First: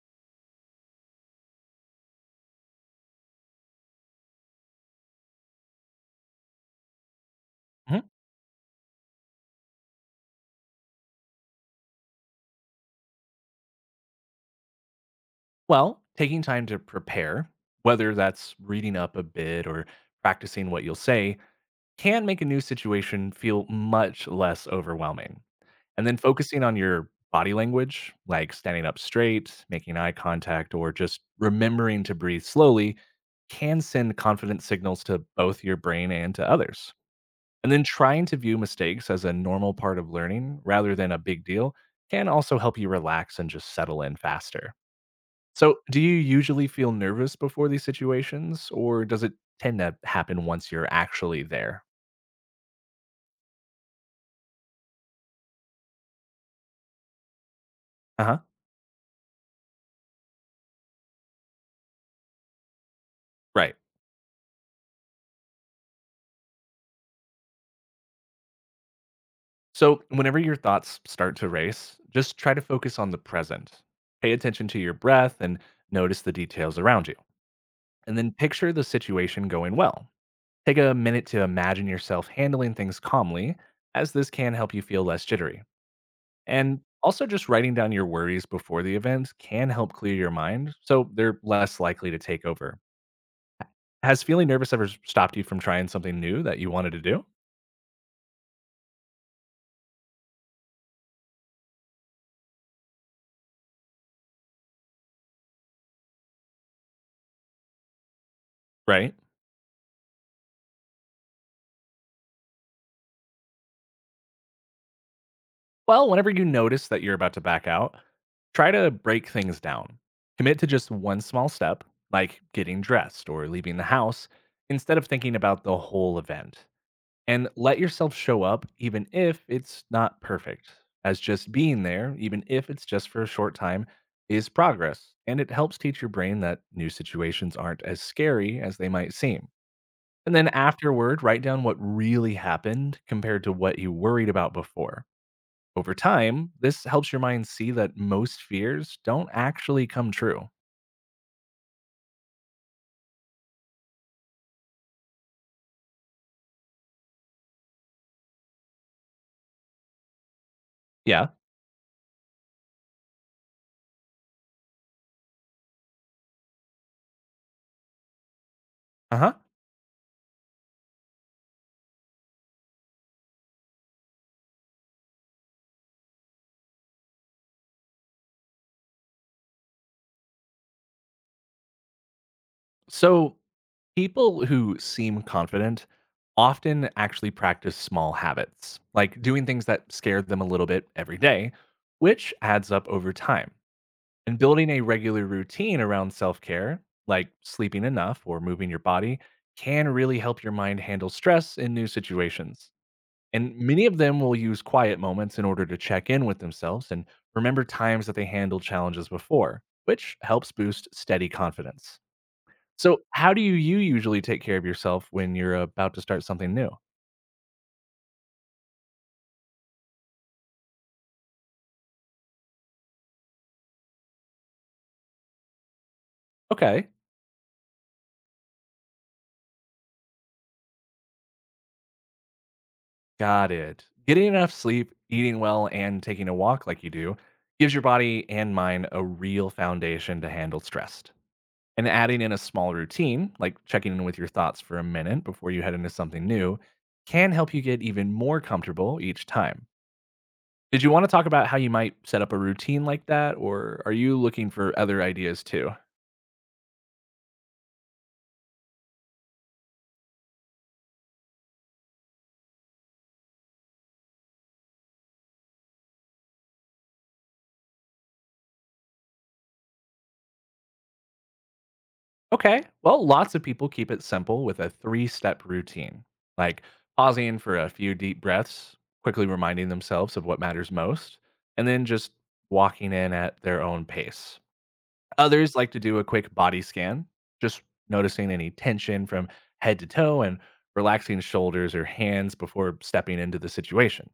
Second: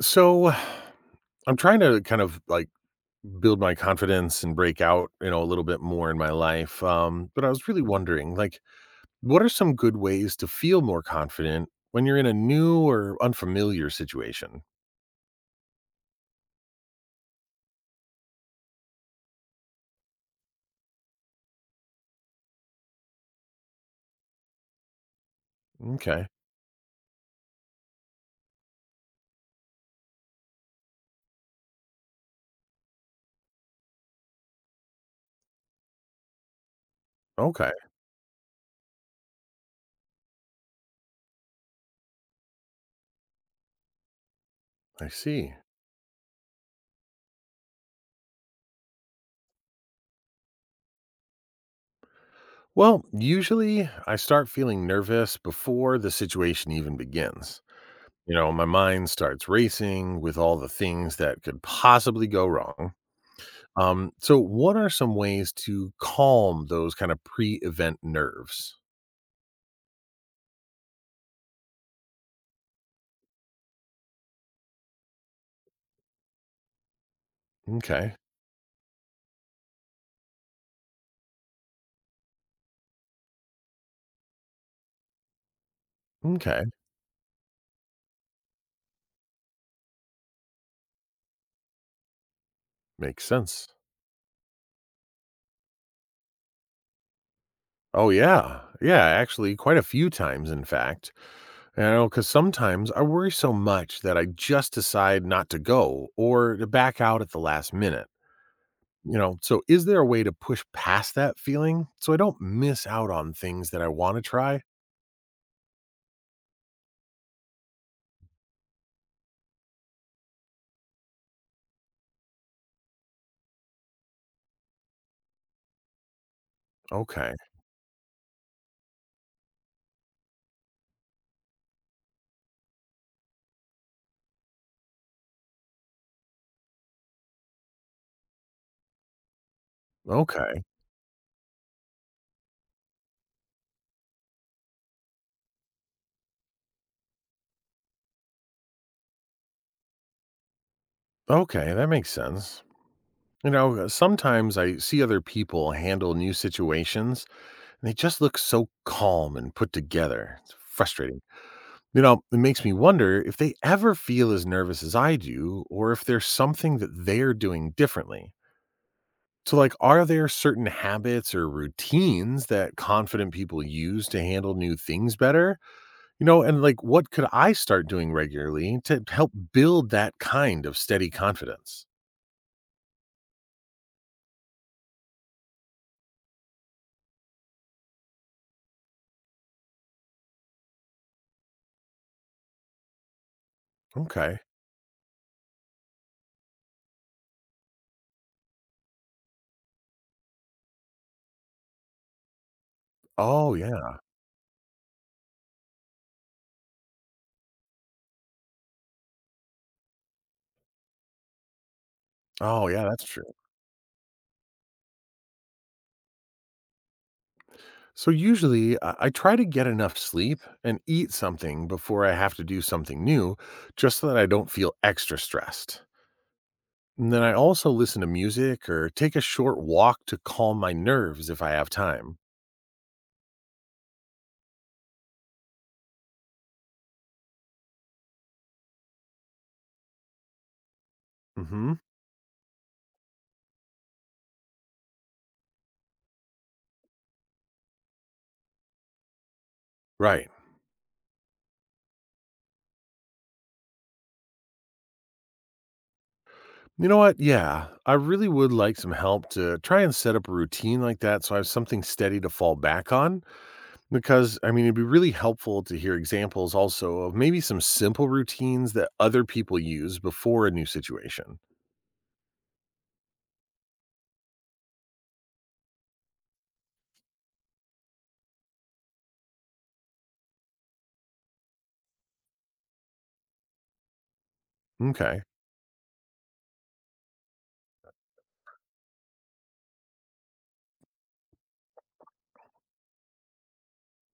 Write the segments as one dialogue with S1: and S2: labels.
S1: So I'm trying to kind of like build my confidence and break out, a little bit more in my life. But I was really
S2: Mhm.
S1: wondering, like, what are some good ways to feel more confident when you're in a new or unfamiliar situation?
S2: Well, taking time to prepare, whether that's reading up a bit or practicing what you'll say, can make a new situation feel much less overwhelming. And then
S1: Okay.
S2: focusing on your body language, like standing up straight, making eye contact, or just remembering to breathe slowly, can send confidence signals to both your brain and to others.
S1: Okay.
S2: And then trying to view mistakes as a normal part of learning rather than a big deal can also help you relax and just settle in faster.
S1: I see.
S2: So, do you usually feel nervous before these situations, or does it tend to happen once you're actually there?
S1: Well, usually I start feeling nervous before the situation even begins.
S2: Uh huh.
S1: My mind starts racing with all the things that could possibly go wrong.
S2: Right.
S1: So what are some ways to calm those kind of pre-event nerves?
S2: So, whenever your thoughts start to race, just try to focus on the present. Pay attention to your breath and notice the details around you.
S1: Okay.
S2: And then picture the situation going well. Take a minute to imagine yourself handling things calmly, as this can help you feel less jittery.
S1: Okay.
S2: And also, just writing down your worries before the event can help clear your mind so they're less likely to take over.
S1: Makes sense.
S2: Has feeling nervous ever s stopped you from trying something new that you wanted to do?
S1: Oh yeah. Yeah, actually quite a few times in fact. Cuz sometimes I worry so much that I just decide not to go or to back out at the last minute.
S2: Right?
S1: So is there a way to push past that feeling so I don't miss out on things that I want to try?
S2: Well, whenever you notice that you're about to back out, try to break things down. Commit to just one small step, like getting dressed or leaving the house, instead of thinking about the whole event.
S1: Okay.
S2: And let yourself show up, even if it's not perfect, as just being there, even if it's just for a short time, is progress. And it helps teach your brain that new situations aren't as scary as they might seem. And then
S1: Okay.
S2: afterward, write down what really happened compared to what you worried about before. Over time, this helps your mind see that most fears don't actually come true.
S1: Okay, that makes sense. Sometimes I see other people handle new situations and they just look so calm and put together. It's frustrating.
S2: Yeah.
S1: It makes me wonder if they ever feel as nervous as I do or if there's something that they're doing differently.
S2: Uh huh.
S1: So, like, are there certain habits or routines that confident people use to handle new things better? And like, what could I start doing regularly to help build that kind of steady confidence?
S2: So, people who seem confident often actually practice small habits, like doing things that scare them a little bit every day, which adds up over time.
S1: Okay.
S2: And building a regular routine around self care, like sleeping enough or moving your body, can really help your mind handle stress in new situations.
S1: Oh,
S2: And many
S1: yeah.
S2: of them will use quiet moments in order to check in with themselves and remember times that they handled challenges before, which helps boost steady confidence.
S1: Oh, yeah,
S2: So,
S1: that's true.
S2: how do you usually take care of yourself when you're about to start something new?
S1: So usually I try to get enough sleep and eat something before I have to do something new, just so that I don't feel extra stressed.
S2: Okay.
S1: And then I also listen to music or take a short walk to calm my nerves if I have time.
S2: Got it. Getting enough sleep, eating well, and taking a walk like you do gives your body and mind a real foundation to handle stress.
S1: Hmm.
S2: And adding in a small routine, like checking in with your thoughts for a minute before you head into something new, can help you get even more comfortable each time.
S1: Right.
S2: Did you want to talk about how you might set up a routine like that, or are you looking for other ideas too?
S1: You know what? Yeah, I really would like some help to try and set up a routine like that so I have something steady to fall back on. Because, I mean, it'd be really helpful to hear examples also of maybe some simple routines that other people use before a new situation.
S2: Okay. Well, lots of people keep it simple with a three step routine, like pausing for a few deep breaths, quickly reminding themselves of what matters most, and then just walking in at their own pace.
S1: Okay.
S2: Others like to do a quick body scan, just noticing any tension from head to toe and relaxing shoulders or hands before stepping into the situation.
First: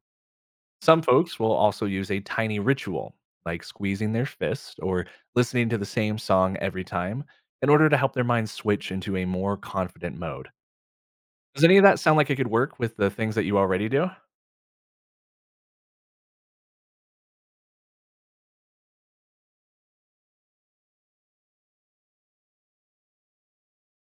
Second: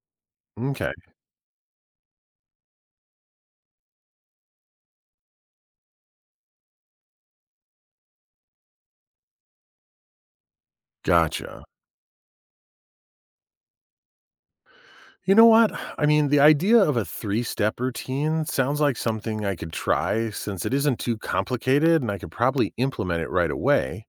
S1: Okay,
S2: Some folks will also use a tiny ritual, like squeezing their fist or listening to the same song every time, in order to help their mind switch into a more confident mode.
S1: gotcha.
S2: Does any of that sound like it could work with the things that you already do?
S1: You know what? I mean, the idea of a three step routine sounds like something I could try since it isn't too complicated and I could probably implement it right away.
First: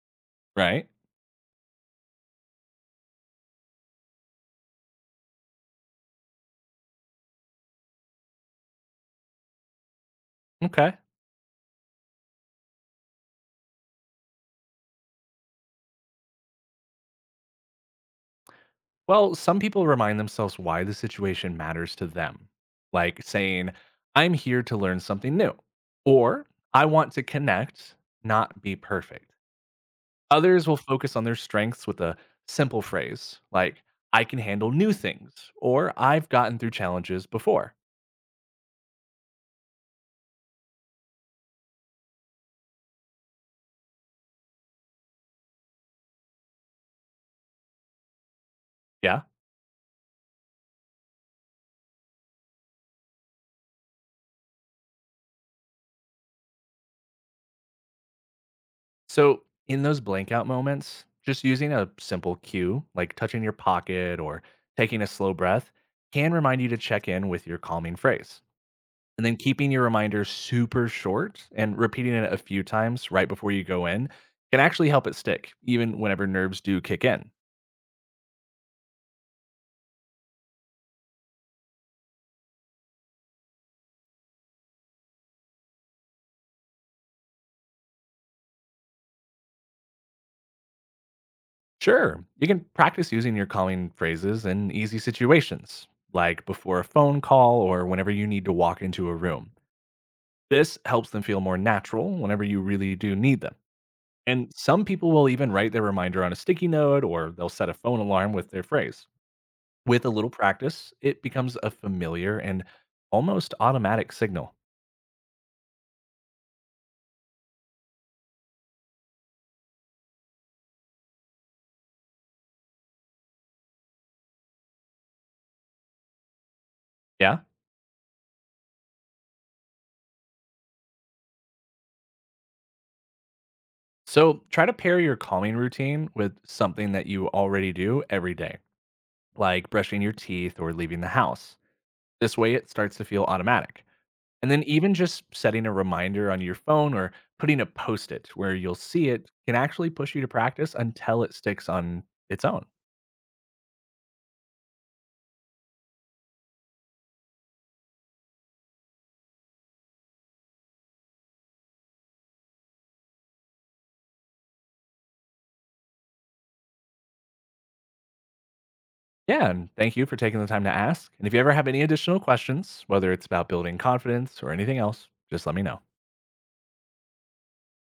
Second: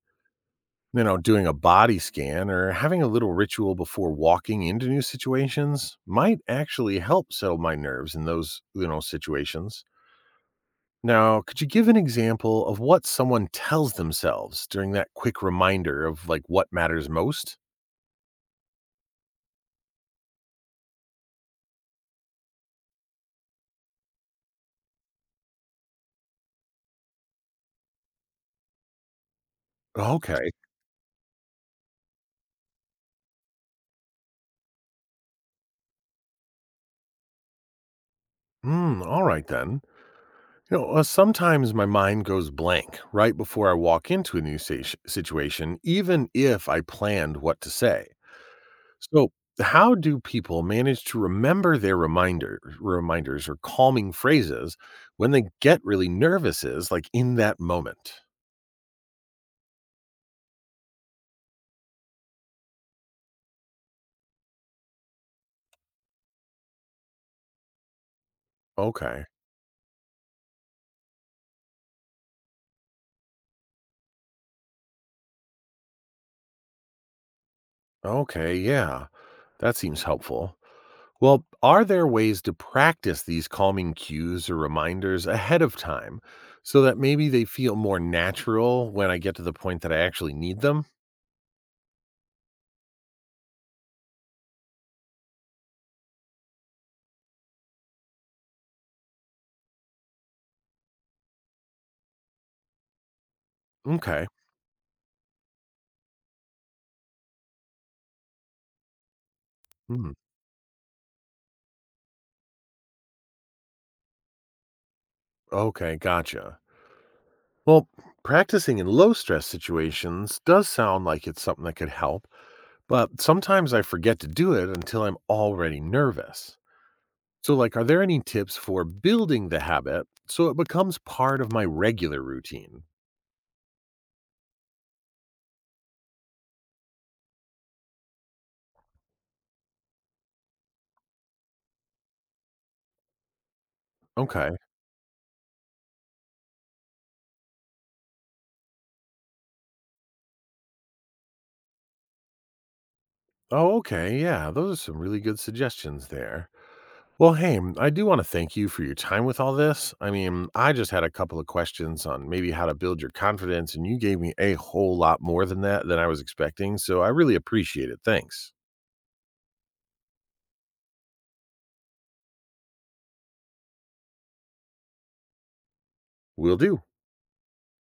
S2: Right.
S1: Doing a body scan or having a little ritual before walking into new situations might actually help settle my nerves in those, you know, situations.
S2: Okay.
S1: Now, could you give an example of what someone tells themselves during that quick reminder of like what matters most?
S2: Well, some people remind themselves why the situation matters to them, like saying, "I'm here to learn something new," or "I want to connect, not be perfect."
S1: Okay.
S2: Others will focus on their strengths with a simple phrase like, "I can handle new things," or "I've gotten through challenges before."
S1: Hmm. All right then. Sometimes my mind goes blank right before I walk into a new situation, even if I planned what to say.
S2: Yeah.
S1: So, how do people manage to remember their reminders or calming phrases when they get really nervous, is like in that moment?
S2: So, in those blank out moments, just using a simple cue, like touching your pocket or taking a slow breath, can remind you to check in with your calming phrase.
S1: Okay.
S2: And then keeping your reminder super short and repeating it a few times right before you go in can actually help it stick, even whenever nerves do kick in.
S1: Okay. Yeah. That seems helpful. Well, are there ways to practice these calming cues or reminders ahead of time so that maybe they feel more natural when I get to the point that I actually need them?
S2: Sure, you can practice using your calling phrases in easy situations, like before a phone call or whenever you need to walk into a room. This helps them feel more natural whenever you really do need them.
S1: Okay.
S2: And some people will even write their reminder on a sticky note or they'll set a phone alarm with their phrase. With a
S1: Hmm.
S2: little practice, it becomes a familiar and almost automatic signal.
S1: Okay, gotcha. Well, practicing in low stress situations does sound like it's something that could help, but sometimes I forget to do it until I'm already nervous.
S2: Yeah.
S1: So, like, are there any tips for building the habit so it becomes part of my regular routine?
S2: So try to pair your calming routine with something that you already do every day, like brushing your teeth or leaving the house. This way, it starts to feel automatic. And
S1: Okay.
S2: then, even just setting a reminder on your phone or putting a post it where you'll see it can actually push you to practice until it sticks on its own.
S1: Oh, okay. Yeah, those are some really good suggestions there. Well, hey, I do want to thank you for your time with all this. I mean, I just had a couple of questions on maybe how to build your confidence, and you gave me a whole lot more than that than I was expecting. So I really appreciate it. Thanks.
S2: Yeah, and thank you for taking the time to ask. And if you ever have any additional questions, whether it's about building confidence or anything else, just let me know.
S1: Will do.